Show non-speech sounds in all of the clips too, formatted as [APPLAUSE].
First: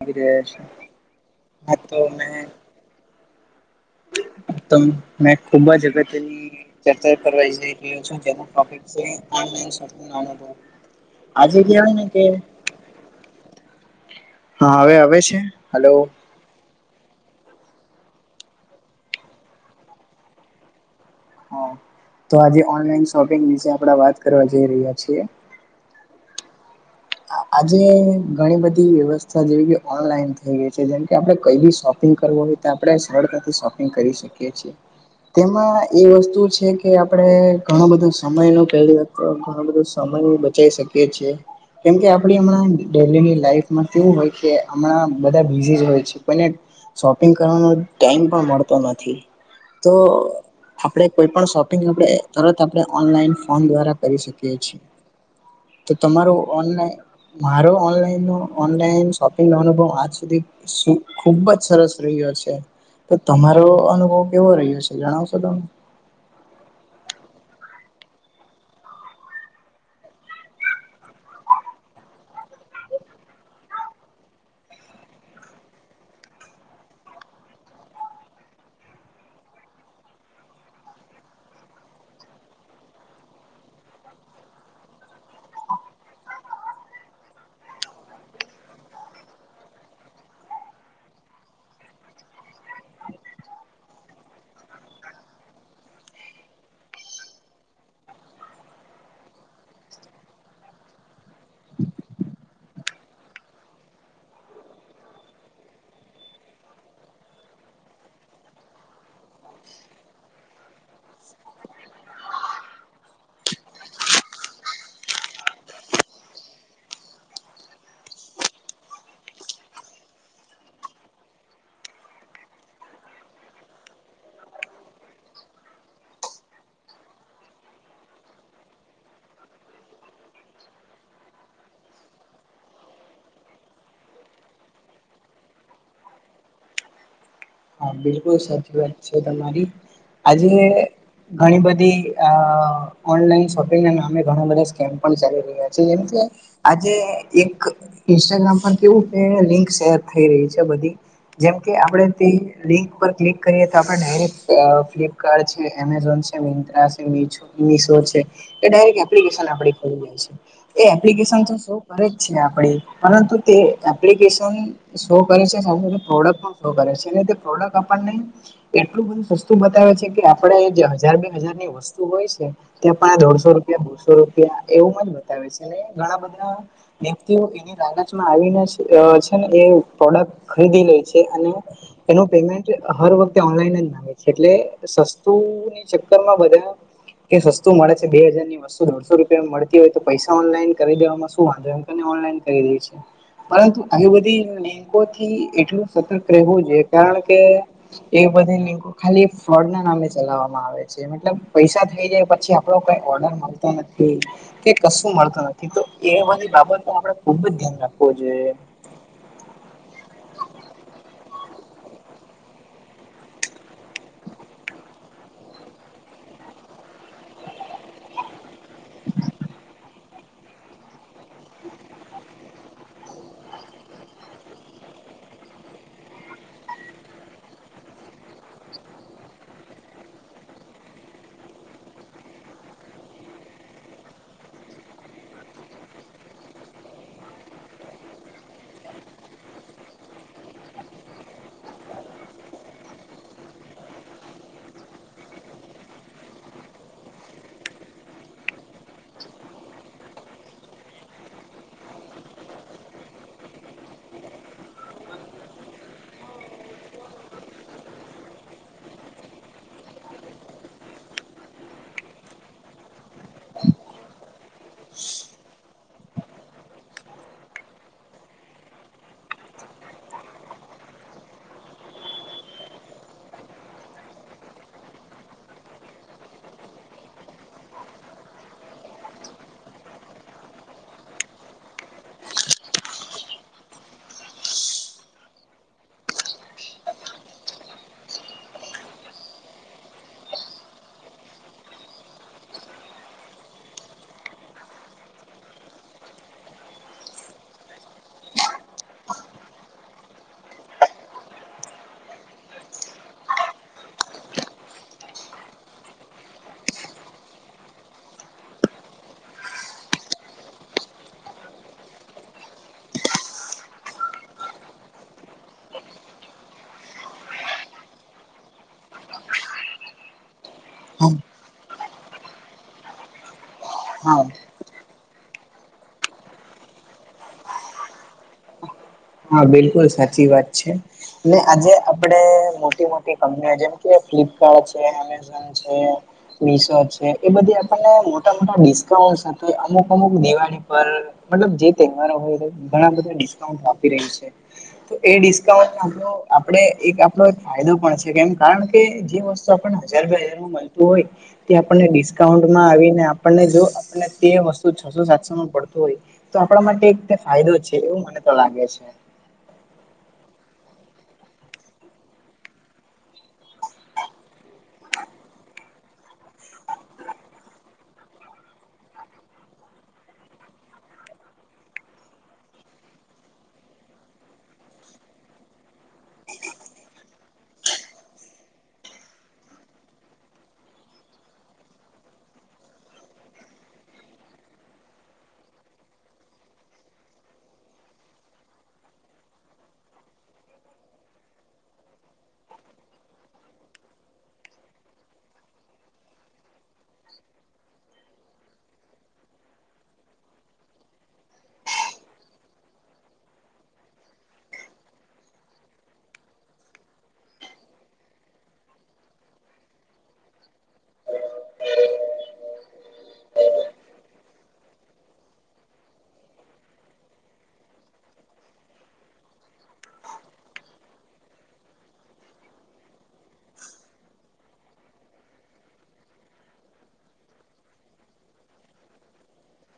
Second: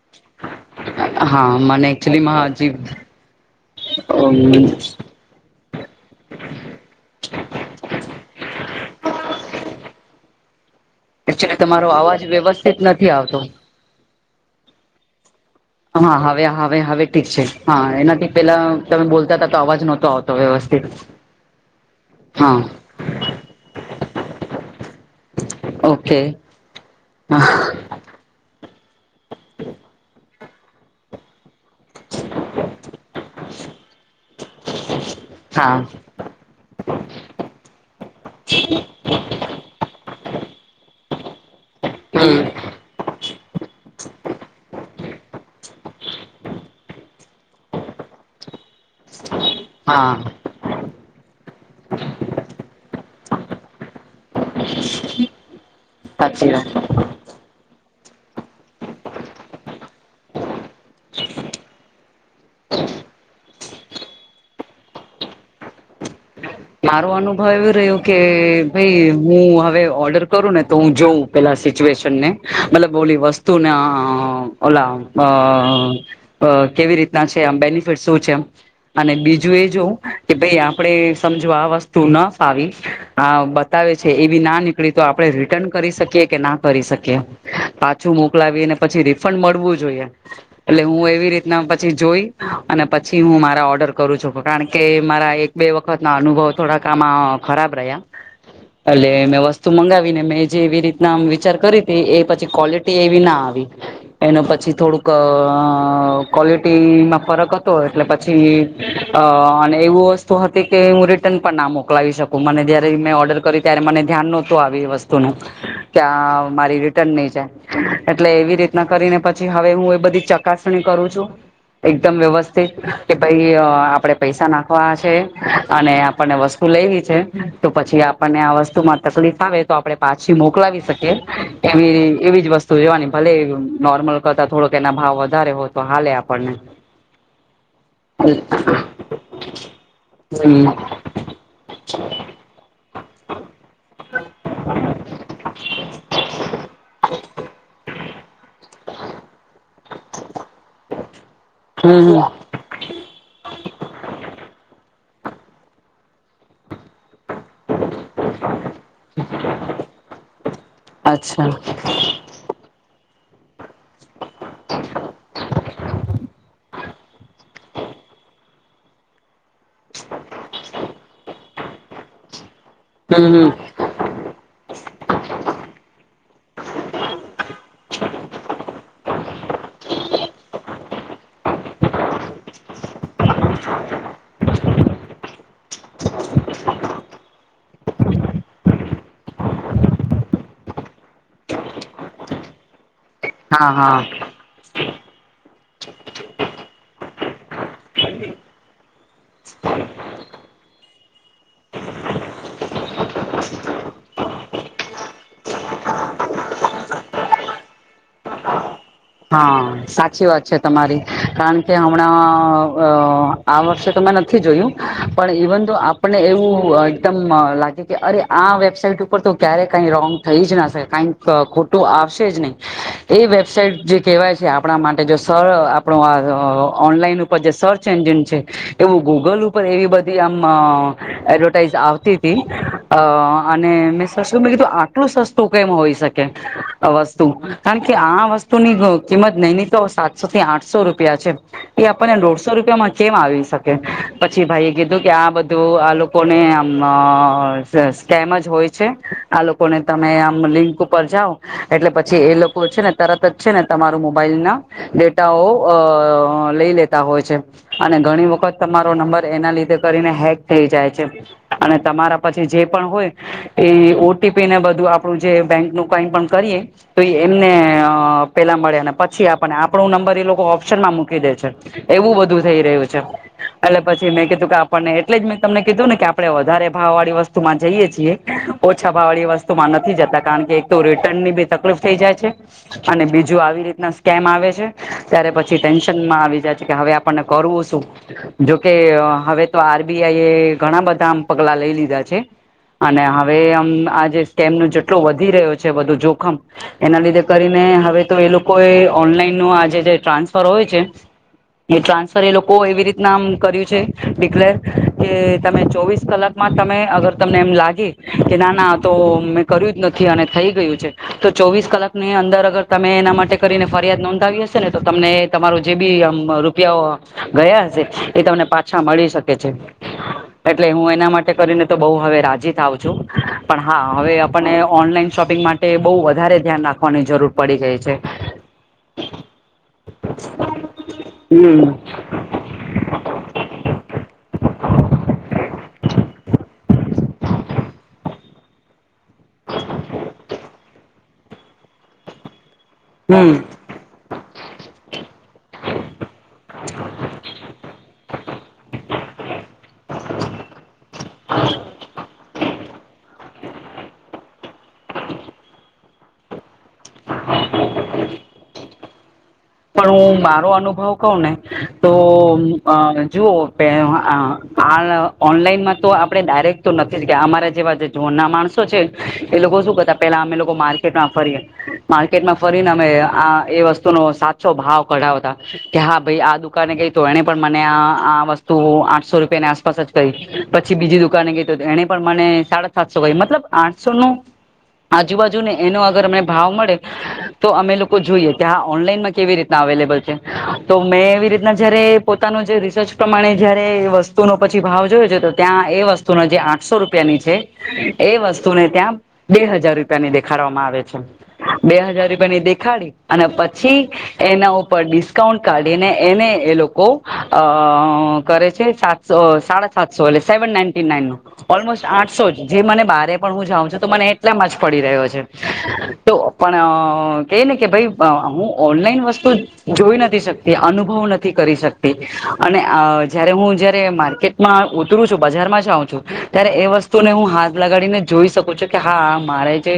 આવી રહ્યા છે હા મને તો એકચુલીમાં મેં અજીબ હમ્મ મેં ખૂબ જ અગત્યની કરવા રહ્યો છ. એચ તમારો અવાજ વ્યવસ્થિત નથી આવતો હા હવે આવે છે. હલો હા હવે હવે હવે ઠીક છે હા એનાથી પેલા તમે બોલતા હતા તો અવાજ નહતો આવતો વ્યવસ્થિત હ તો હા આજે ઓનલાઈન શોપિંગ વિશે આપડા વાત કરવા જઈ રહ્યા છીએ. ઓકે હા આજે ઘણી બધી વ્યવસ્થા જેવી કે ઓનલાઈન થઈ ગઈ છે જેમ કે આપણે કઈ બી શોપિંગ કરવો હોય તો આપણે સરળતાથી શોપિંગ કરી શકીએ છીએ. તેમાં હા એ વસ્તુ છે. એ આપણે ઘણો બધો સમય નો કે તો ઘણો બધો સમય બચાવ શકીએ છીએ. કેમ કે આપડી હમણાં ડેની લાઈમાંવું હોય કે હમણાં બધા બઝ હોય છે. શોપિંગ કરવાનો ટાઈમ પણ મળતો નથી તો હા આપણે કોઈ પણ શોપિંગ આપણે તરત આપણે ઓનલાઈન ફોન દ્વારા કરી શકીએ છીએ. તો તમારો સાચી વાત મારો શોપિંગ નો અનુભવજધી ખુબ જ સરસ રહ્યો છે. તો તમારો અનુભવ કેવો રહ્યો છે જણાવશો તમે? મારો અનુભવ એવું રહ્યો કે ભાઈ હું હવે ઓર્ડર કરું ને તો હું જોઉં. પેલા સિચ્યુએશન ને, મતલબ બોલી વસ્તુને ઓલા અ અ કેવી રીતના છે, આમ બેનિફિટ શું છે. એમ અને બીજું એ જોવું, કે ભાઈ આપડે સમજો આ વસ્તુ ન ફાવી, આ બતાવે છે એ બી ના નીકળી તો આપડણે રિટર્ન કરી શકીએ કે ના કરી શકીએ, પાછું મોકલાવીને પછી રિફંડ મળવું જોઈએ. એટલે હું એવી રીતના પછી જોઈ અને પછી હું મારા ઓર્ડર કરું છું કારણ કે મારા એક બે વ વખત ના અનુભવ થોડાક આમાં ખરાબ રહ્યા. એટલે મેં વસ્તુ મંગાવીને મેં જે એવી રીતના વિચાર કરી હતી એ પછી ક્વોલિ તેવી ના આવી. એનો પછી થોડુંક ક્વલિટીમાં ફરક હતો એટલે પ પી અ અને એવું વસ્તુ કે હું રિટર્ન પણ ના મોકલાવી શકું મને જયારે મેં ઓર્ડર કર્યું ત્યારે મને ધ્યાન નહોતું આવે એ વસ્તુ ન. ત્યાં મારી રિટર્ન નહી જાય. એટલે એવી રીતના કરીને પછી હવે હું એ બધી ચકાસણી કરું છું. એકદમ વ્યવસ્થિત, કે ભાઈ આપડે પૈસા નાખવા છે. અને આપણને વસ્તુ લેવી છે, તો પછી આપણને આ વસ્તુ માં તકલીફ આવે. આપણે પાછી મોકલાવી શકીએ, એવી એવી જ વસ્તુ જોવાની ભલે નોર્મલ કરતા થોડોક એના ભાવ વધારે હોય તો હાલે આપણને. હા બિલકુલ સાચી વાત છે તમારી, આજે હમ ઘણી બધી ઓનલાઈન શોપિંગ ના નામે ઘણા બધાકીમ પણ ચાલી રહ્યા છે જેમ. આજે એક ઇન્સ્ટાગ્રામ પર કેવું કે લિંક શેર થઈ રહી છે બધી. જેમ કે હમ આપડે હમ તે લિંક પર ક્લિક કરીએ તો આપણે ડાયરેક્ટ ફ્લિપકાર્ટ છે એમેઝોન છે મિંત્રા છે મીચો. મશો છે, એ ડાયરેક્ટ એપ્લિકેશન આપ ખોલીએ છી. એ એપ્લિકેશન અચ્છા તો શૌ કરે જ છે આપણે. પરંતુ તે એપ્લિકેશન શો કરે છે, સાથે સાથે પ્રોડક્ટ પણ શો કરે છે. પ્રોડક્ટ આપણને એટલું બધું સસ્તું બતાવે છે કે આપડે હજાર બે હજાર ની વસ્ તું હોય છે ત્યાં પણ આ હમ હમ દોઢસો કે બોસો રૂપિયા એવું મ જ બતાવે છે ને ઘણા બધા વ્યક્તિઓ એની લાલચમાં આવીને અહ છેને એ પ્રોડક્ટ ખરીદી લે છે અને એનું પેમેન્ટ હર વખતે ઓનલાઈન અજ આવે છે એટલે સસ્તુંની ચક્કરમાં બધા કે સસ્તું મળે છે, બે હજાર ની બસો દોઢસો રૂપિયા મળતી હોય તો પૈસા ઓનલાઈન કરી દેવાવામાં શું વાંધો એમને ઓનલાઈન કરી દે છે. હા પરંતુ હા આવી બધી લિંકકો થી એટલું સતર્ક રહેવું જોઈએ કારણ કે એ બધી લિંકો ખાલી ફ્રોડ ના નામે ચલાવવામાં આવે છે. કે મતલબ પૈસા થઈ જાય પછી આપડો કઈ ઓર્ડર મળતા નથી. કે કશું મળતું નથી તો એ બધી બાબત નો આપડે ખુબ જ ધ્યાન રાખવું જોઈએ. હા, સાચી વાત છે તમારી કારણ કે હમણાં અહ આ વર્ષે તોં મેં નથી જોયું પણ ઇવન દો આપણને એવું અહ એકદમ અહ લાગે કે અરે આ વેબસાાઈટ ઉપર તો ક્યારે કઈ રોંગ થઈ જ ના શકાએ કઈ તો ખોટું આવશે જ નહી એ વેબસાઇટ જે કેહેવાય છે આપણા માટે જો સ અહ સર આપણો આ ઓનલાઈન ઉપર જે સર્ચ એન્જિન છે એવું ગૂગલ ઉપર એવી બધી આમ અહ એડવર્ટાઈઝ આવતી તી અહ અને મેં શશું મેં કીધું આટલું સસ્તું કેમ હોય શકે આ વસ્તુ કારણ કે આ વસ્તુ ની કિંમત નહી ની તો સાતસો થી આઠસો રૂપિયા છે. એ આપણને દોઢસો રૂપિયામાં કેમ આવી શકે પછી ભાઈ એ કીધું કે આ બધું આ ને આમ સ્કેમ જ હોય છે, આ લોકોને તમે આમ લિંક ઉપર જાઓ એટલે પછી એ લોકો છે ને તરત જ છે ને તમારું મોબાઈલ ના ડેટાઓ અ લઈ લેતા હોય છે. અને ઘણી વખત તમારો નંબર એના લીધે કરીને હેક થઈ જાય છે. અને તમારા પછી જે પણ હોય? એ ઓટીપી ને બધું આપડું જે બેંક નું કઈમ પણ કરીએ તો એ એમને પેલા મળે અને પછી આપણને આપણું નંબર એ લોકો ઓપ્શન માં મૂકી દે છે. એવું બધું થઈ રહ્યું છે. એટલે પછી મેં કીધું કે આપણને એટલે જ મેં તમને કીધું ને કે આપડણે વધારે ભાવ વાળી વસ્તુ માં જઈએ છીએ. ઓછા ભવાળી વસ્તુમાં નથી જતા કારણ કે એક તો રિટર્ન ની બી તકલીફ થઈ જાય છે. અને બીજું જો આવી રીતના સ્કેમ આવે છે ત્યારે પછી ટેન્શનમાં આવી જાય છે કે હવે આપણને કરવું શું? જોકે હવે તો આરબીઆઈ એ ઘણા બધા આમ પગલા લઈ લીધા છે. અને હવે આમ આ જે સ્કેમ ન જેટલો વધી રહ્યો છે બુ જોખમ- એના લીધે કરીને હવે તો એ લોકો એ ઓનલાઈન ન આજે જે ટ્રાન્સફર હોય છે. એ ટ્રાન્સફર એ લોકો એવી રીતના આમ કર્યું છે ડિક્લેર કે તમે ચોવીસ કલાક માં તમે અગર તમને એમ લાગી કે ના ના તો મેં કર્યું જ નથી અને થઈ ગયું છે. તો ચોવીસ કલાક ની અંદર તમે એના માટે કરીને ફરિયાદ નોંધાવી હશે ને તો તમને તમારું જે બી આમ રૂપિયા ગયા હશે એ તમને પાછા મળી શકે છે. એટલે હું એના માટે કરીને તો બહ હવે રાજી થ આવું છું. પણ હા હવે આપને ઓનલાઈન શોપિંગ માટે બહુ વધારે ધ્યાન રાખવાની જરૂર પડી ગઈ છે. હા બિલકુલ સાચી વાત છે. હમ આજે આપણે મોટી મોટી કંપનીઓ જેમ કે ફ્લિપકાર્ટ છે. એ બધી આપને મોટા મોટા અમુક અમુક દિવાળી પર મતલબ જે તહેવારો હોય ઘણા બધા હમ ડિસ્કાઉ- આપી રહી છે. તો એ ડિસ્કાઉન્ટ આપ આપણે એક આપડો એક ફાયદો પણ છે કેમ કારણ કે જે વસ્તુ પણ હજાર બે હજારું મળતું હોય [UNINTELLIGIBLE] તે આપણને ડિસ્કાઉન્ટમાં આવીને આપણને જો આપણને તે વસ્તુ છસો સાતસોમાં પડતું હોય? તો આપણા માટે એક ફાયદો છે એવું મને તો લાગે છે. પણ હું મારો અનુભવ કઉ ને તો જુઓ કે હ ઓનલાઈનમાં તો આપડણે ડાયરેક્ટ નથી જ કે અમારા જેવા જોન ના માણસો છે એ લોકો શું કરતા પેલા અમે લોકો માર્કેટમાં ફરીએ માર્કેટ માં ફરીને અમે આ એ વસ્તુ નો ો ભાવ કઢાવતા કે હા ભાઈ આ દુકાને ગઈ તો એને પણ મને આ વસ્તુ આઠસો રૂપિયાની આસપાસ જ કઈ પછી બીજી દુકાને ગઈ તો એને પણ મને સાડા સાતસો કઈ મતલબ આઠસો નું- આજુબાજુ ને એનો અગર અમને ભાવ મળે તો અમે લોકો જોઈએ ત્યાં ઓનલાઈનમાં કેવી રીતના અવેલેબલ છે તો મેં એવી રીતના જયારે પોતાનું જે રિસર્ચ પ્રમાણે જયારે વસ્તુ- વસ્તુ નો પછી ભાવ જોય છે તો ત્યાં એ વસ્તુનો જે આઠસો રૂપિયાની છે. એ વસ્તુને ત્યાં બે હજાર રૂપિયા ની દેખાવામાં આવે છે. બે હાજાર રૂપિયા ની દેખાડી અને પછી- એના ઉપર ડિસ્કાઉન્ટ કાઢીને એને એ લોકો અ કરે છે. સાથે સાડા સાતસો સેવન નાઇન્ટ નાઇન- ઓલમોસ્ટ આઠસો જ જે મને બારે પણ હું જાઉં છું તો મને એટલામાં જ પડી રહ્યો છે. તો પણ કે ને કે ભાઈ હું ઓનલાઈન વસ્તુ જોઈ નથી શકતી અનુભવ નથી કરી શકતી અને જયારે હું જયારે માર્કેટ ઉતરું છું બજારમાં જ આવઉ છું ત્યારે એ વસ્તુ ને હું હાથ લગાડીને જોઈ શકું છું. કે હા મારે છે.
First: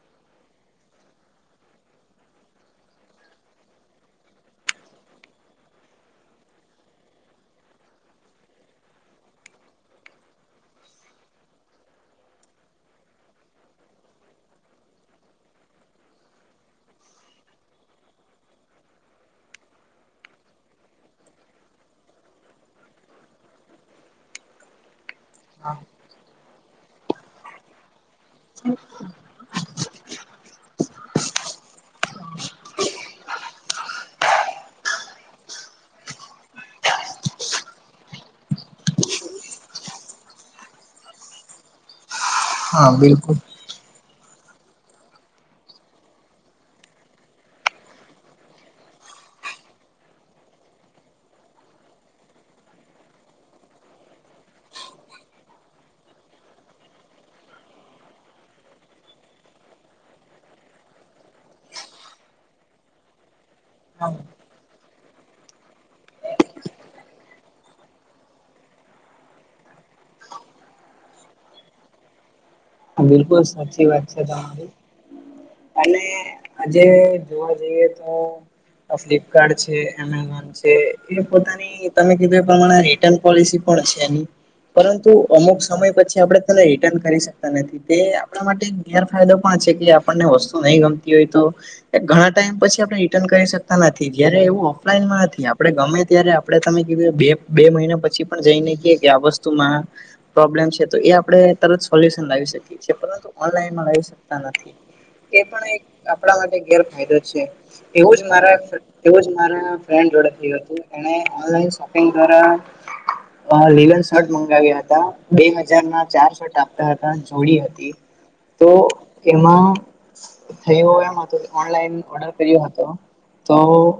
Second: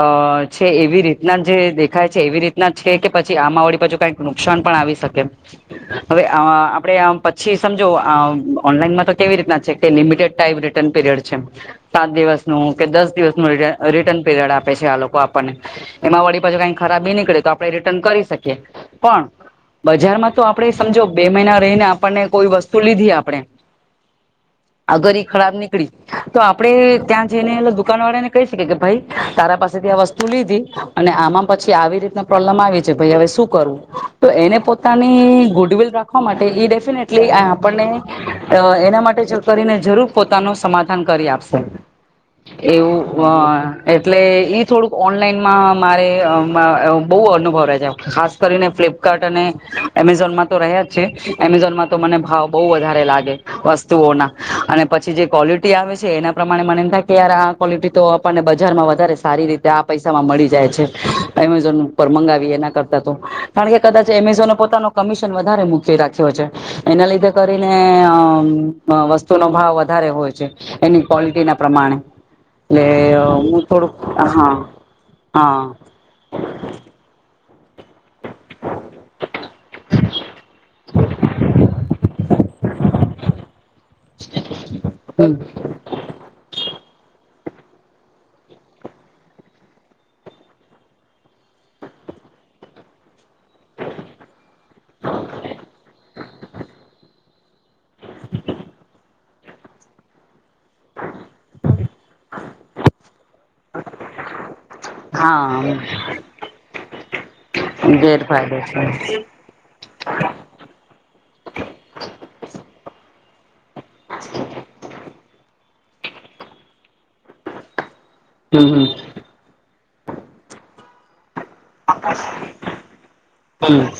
અ છે એવી રીતના જે દેખાય છે એવી રીતના છે. કે પછી આમાં વળી પછ કઈક નુકસાન પણ આવી શકેમ હવે આપડે પછી સમજો ઓનલાઈનમાં તો કેવી રીતના છે લિમિટેડ ટાઈમ રિટર્ન પીરિડ છે સાત દિવસનું કે દસ દિવસનું રિટર્ન પીરિયડ આપે છે આ લોકો આપણને એમાં વળી પાછ કઈક ખરાબી નીકળે તો આપણે રિટર્ન કરી શકીએ પણ બજારમાં તો આપણે સમજો બે મહિના રહીને આપણને કોઈ વસ્તુ તો લીધી આપણે આગર એ ખરાબ નીકળી તો આપડે ત્યાં જઈને એ દુકાન વાળા ને કહી શકીએ કે ભાઈ તારા પાસેથી આ વસ્તુ લીધી અને આમાં પછી આવી રીતના પ્રોબ્લમ આવી છે ભાઈ હવે શું કરવું તો એને પોતાની ગુડવિલ રાખવા માટે ડેફિનેટલી આપણને એના માટે કરીને જરૂર પોતાનું સમાધાન કરી આપશે હા એવું બિલકુલ. હ એટલે ઈ થોડુંક ઓનલાઈન માં મારે બહુ અનુભવ રહે છે ખાસ કરીને ફ્લિપકાર્ટ અને એમેઝોનમાં તો રહ્યા જ છે એમેઝોનમાં તો મને ભાવ બહુ વધારે લાગે વસ્તુઓના અને પછી જે ક્વોલિટી આવે છે એના પ્રમાણે મને એમ થાય કે યાર આ કવોલિટી તો આપણને બજારમાં વધારે સારી રીતે આ પૈસામાં મળી જાય છે એમેઝોન ઉપર મંગાવીએ એના કરતાં કારણ કે કદાચ એમેઝોને પોતાનો કમિશન વધારે મૂકી રાખ્યો છે એના લીધે કરીને અ વસ્તુનોો ભાવ વધારે હોય છે એની ક્વોલિટી ના પ્રમાણે એલે બિલકુલ હું સાચી થોડું વાત છે હા તમારી. હા જે જોવા જઈએ ફ્લિપકાર્ટ છે એમેઝોન છે એ પોતાની તમે કીધ મા રિટર્ન પોલિસી પણ છે પરંતુ હમ અમુક સમય પછી આપણે તને રિટર્ન કરી શકીએ નથી તે આપણા માટે ગેરફાયદો પણ છે કે આપણને વસ્તુ નહીં ગમતી હોય તો ઘણા ટાઈમ પછી આપણે રિટર્ન કરી શકતા નથી જયારે એવું ઓફલાઈનમાં નથી આપડે ગમે ત્યારે આપણે તમે કીધું બે બે મહિના પછી પણ જઈનેકીએ કે આ વસ્તુમાં પ્રોબ્લેમ છે તો એ આપડણે તરત સો લાવી શકીી પરંતુ ઓનલાઈનમાં લાવી શકતા નથી એ હા પણ એક આપણા માટે ગેરફાયદો છે એવું જ મારા ગેરફાયદો છે એવું ફન્ જોડે થયું હતું એ ઓનલાન શોપિંગ દ્વારા અ લીલન શર્ટ મંગાવ્યા હતા બે હજાર ના ચાર શર્ટ આપ હતા જોડી હતી તો હમ હમ એમાં થયું એમ હતું ઓનલાઈન ઓર્ડર કર્યું હતો તો હમ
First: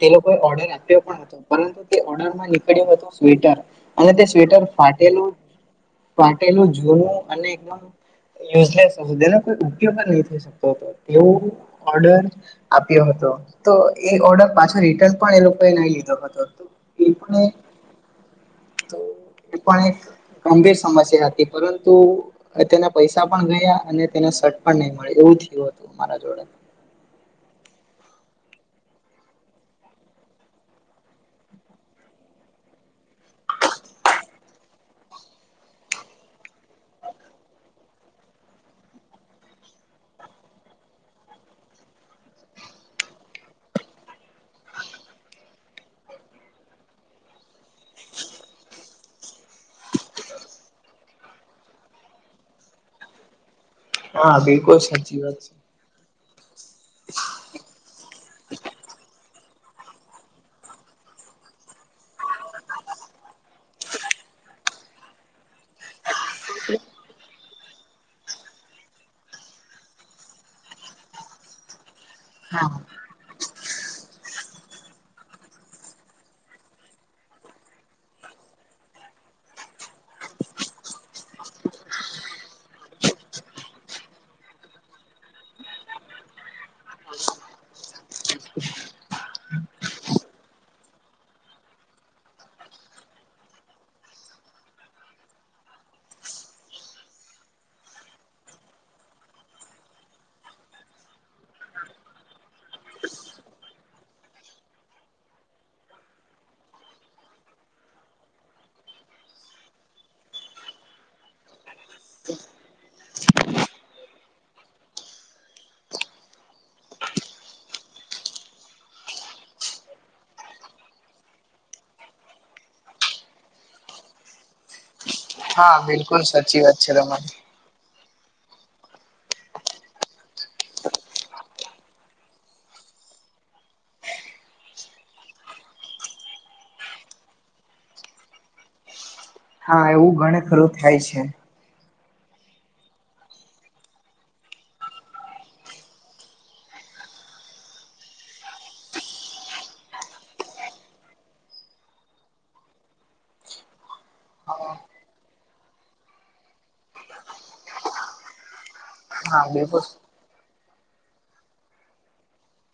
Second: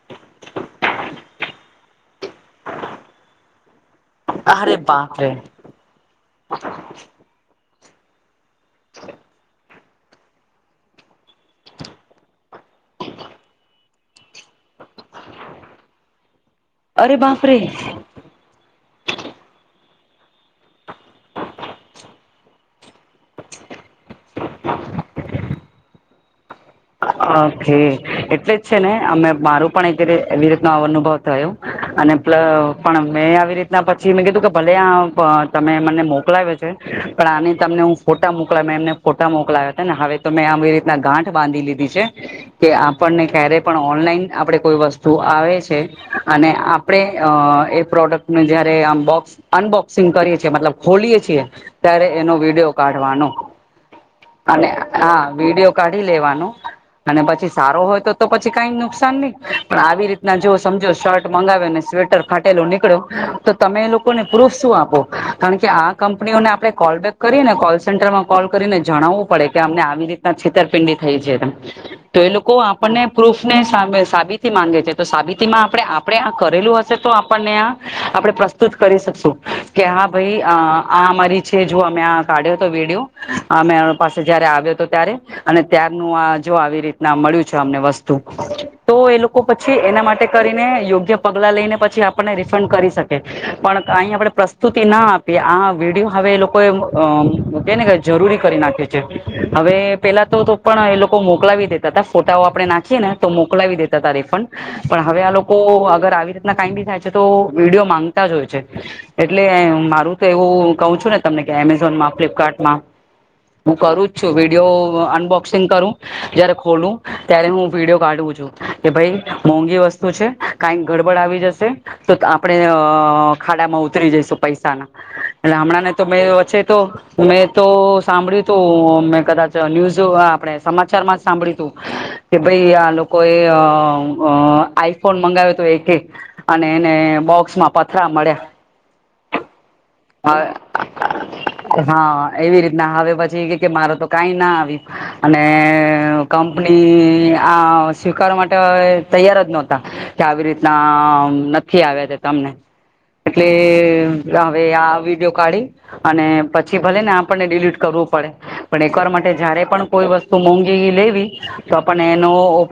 તે લોકોએ ઓર્ડર આપ્યો પણ હતો પરંતુ તે ઓર્ડરમાં નીકળ્યું હતું સ્વેટર અને તે સ્વેટર અરે ફાટેલું બાપરે પાટેલું જૂનું અને એકદમ યુઝલેસધે નહી થઈ શકતો હતો એવો ઓર્ડર આપ્યો હતો તો એ ઓર્ડર પાછો રિટર્ન પણ એ લોકોએ નહી લીધો હતો એ અરે પણ બાપરે તો એ પણ એક ગંભીર સમસ્યા હતી પરંતુ તેના પૈસા પણ ગયા અને તેને સટ પણ નહી મળે એવું થયું હતું મારા જોડે ઓકે એટલે જ છે ને અમે મારું પણ એકીતે એવી રીતનો અ અનુભવ થયો અને પલ પણ મેં આવી રીતના પછી મેં કીધું કે ભલે આ તમે મને મોકલાવ્યો છે પણ આને તમને હું ફોટા મોકલા મેં એમને ફોટા મોકલા્યા હતા ને હવે તો મેં આવી રીતના ગાંઠ બાંધી લીધી કે આપણને ક્યારે પણ ઓનલાઈન આપણેે કોઈ વસ્તુ આવે છે અને આપડે એ પ્રોડક્ટ નું જયારે આમ બોક્સ અનબોક્સિંગ કરીએ છીએ મતલબ ખોલીએ છીએ ત્યારે એનો વિડિયો કાઢવાનો હા અને બિલકુલ હા સાચી વાત છે વિડીિયો કાઢી લેવાનું અને પછી સારો હોય તો તો પછી કઈ નુકસાન નહી પણ આવી રીતે ના જો સમજો શર્ટ મંગાવ્યોને સ્વેટર ખાટેલો નીકળ્યો તો તમે એ લોકોને પ્રૂફ શું આપો કારણ કે આ કંપનીઓને આપણે કોલ બેેક કરીને કોલ સેન્ટરમાં કોલ કરીને જણાવવું પડે કે અમને આવી રીતે છેતરપિંડી થઈ છે તો એ લોકો હા આપણને પ્રૂફ ને સાબિતી માંગે છે તો સાબિતી માં આપડે આપને આ કરેલું હશે તો આપણને આ આપડે પ્ર જ કરી શકશું કે હા ભાઈ આ અમારી છે જો અમે આ કાઢ્યો તો વેડિયો અ મે પાસે જયારે આવ્યો હતો ત્યારે અને ત્યારનું આ જો આવી રીતના મળ્યું છે અમને વસ્તુ તો એ લોકો પછી એના માટે કરીને યોગ્ય પગલાં લઈને પછી આપણને રિફંડ કરી શક કે પણ અહી આપણેે પ્રસ્તુતિ ના આપીએ આ વિડીયો હવે એ લોકોએ અ મૂકેને જરૂરી કરી નાખે છે હવે પેલા તો પણ એ લોકો તો મોકલાવી દેતા હતા ફોટાઓ આપણે નાખીએ ને તો મોકલાવી દેતા હતા રિફંડ પણ હવે આ લોકો અગર આવી રીતના કઈ બી થાય છે તો વિડીયો માંગતા જ હોય છે એટલે મારું તો એવું કઉ છું ને તમને કે એમેઝોનમાં ફ્લિપકાર્ટમાં હું કરું જ છું વિડીયો અનબોક્સિંગ કરું જયારે ખોલું ત્યારે હું વિડીયો કાઢું છું કે ભાઈ મોંઘી વસ્તુ છે કઈ ગડબડ આવી જશે તો આપડે ખાડામાં ઉતરી જઈશું પૈસા ના હા હમણા ને તો બિલકુલ મેં સાચી વચે તો વાત છે તમારી મેં તો સાંભળ્યું તું મેં કદાચ ન્યુઝ આપડે સમાચારમાં સાંભળ્યું તું કે ભાઈ આ લોકો એ આઈ ફોન મંગાવ્યો તો એક એક અને એને બોક્સ માં પથરા મળ્યા હા એવું ઘણે ખરું થાય છે હા એવી રીતના હવે પછી કે મારે તો કઈ ના આવી અને કંપની આ સ્વીકારવા માટે તૈયાર જ નતા કે આવી રીતના નથી આવ્યા તે તમને એટલે રા પહી આ વિડીયો કાઢી અને પછી ભલે ને આપને ડિલીટ કરવું પડે પણ એક વાર મા હા જયારે બિલકુલ પણ કોઈ વસ્તુ મોંઘી લેવી તો પણ એનો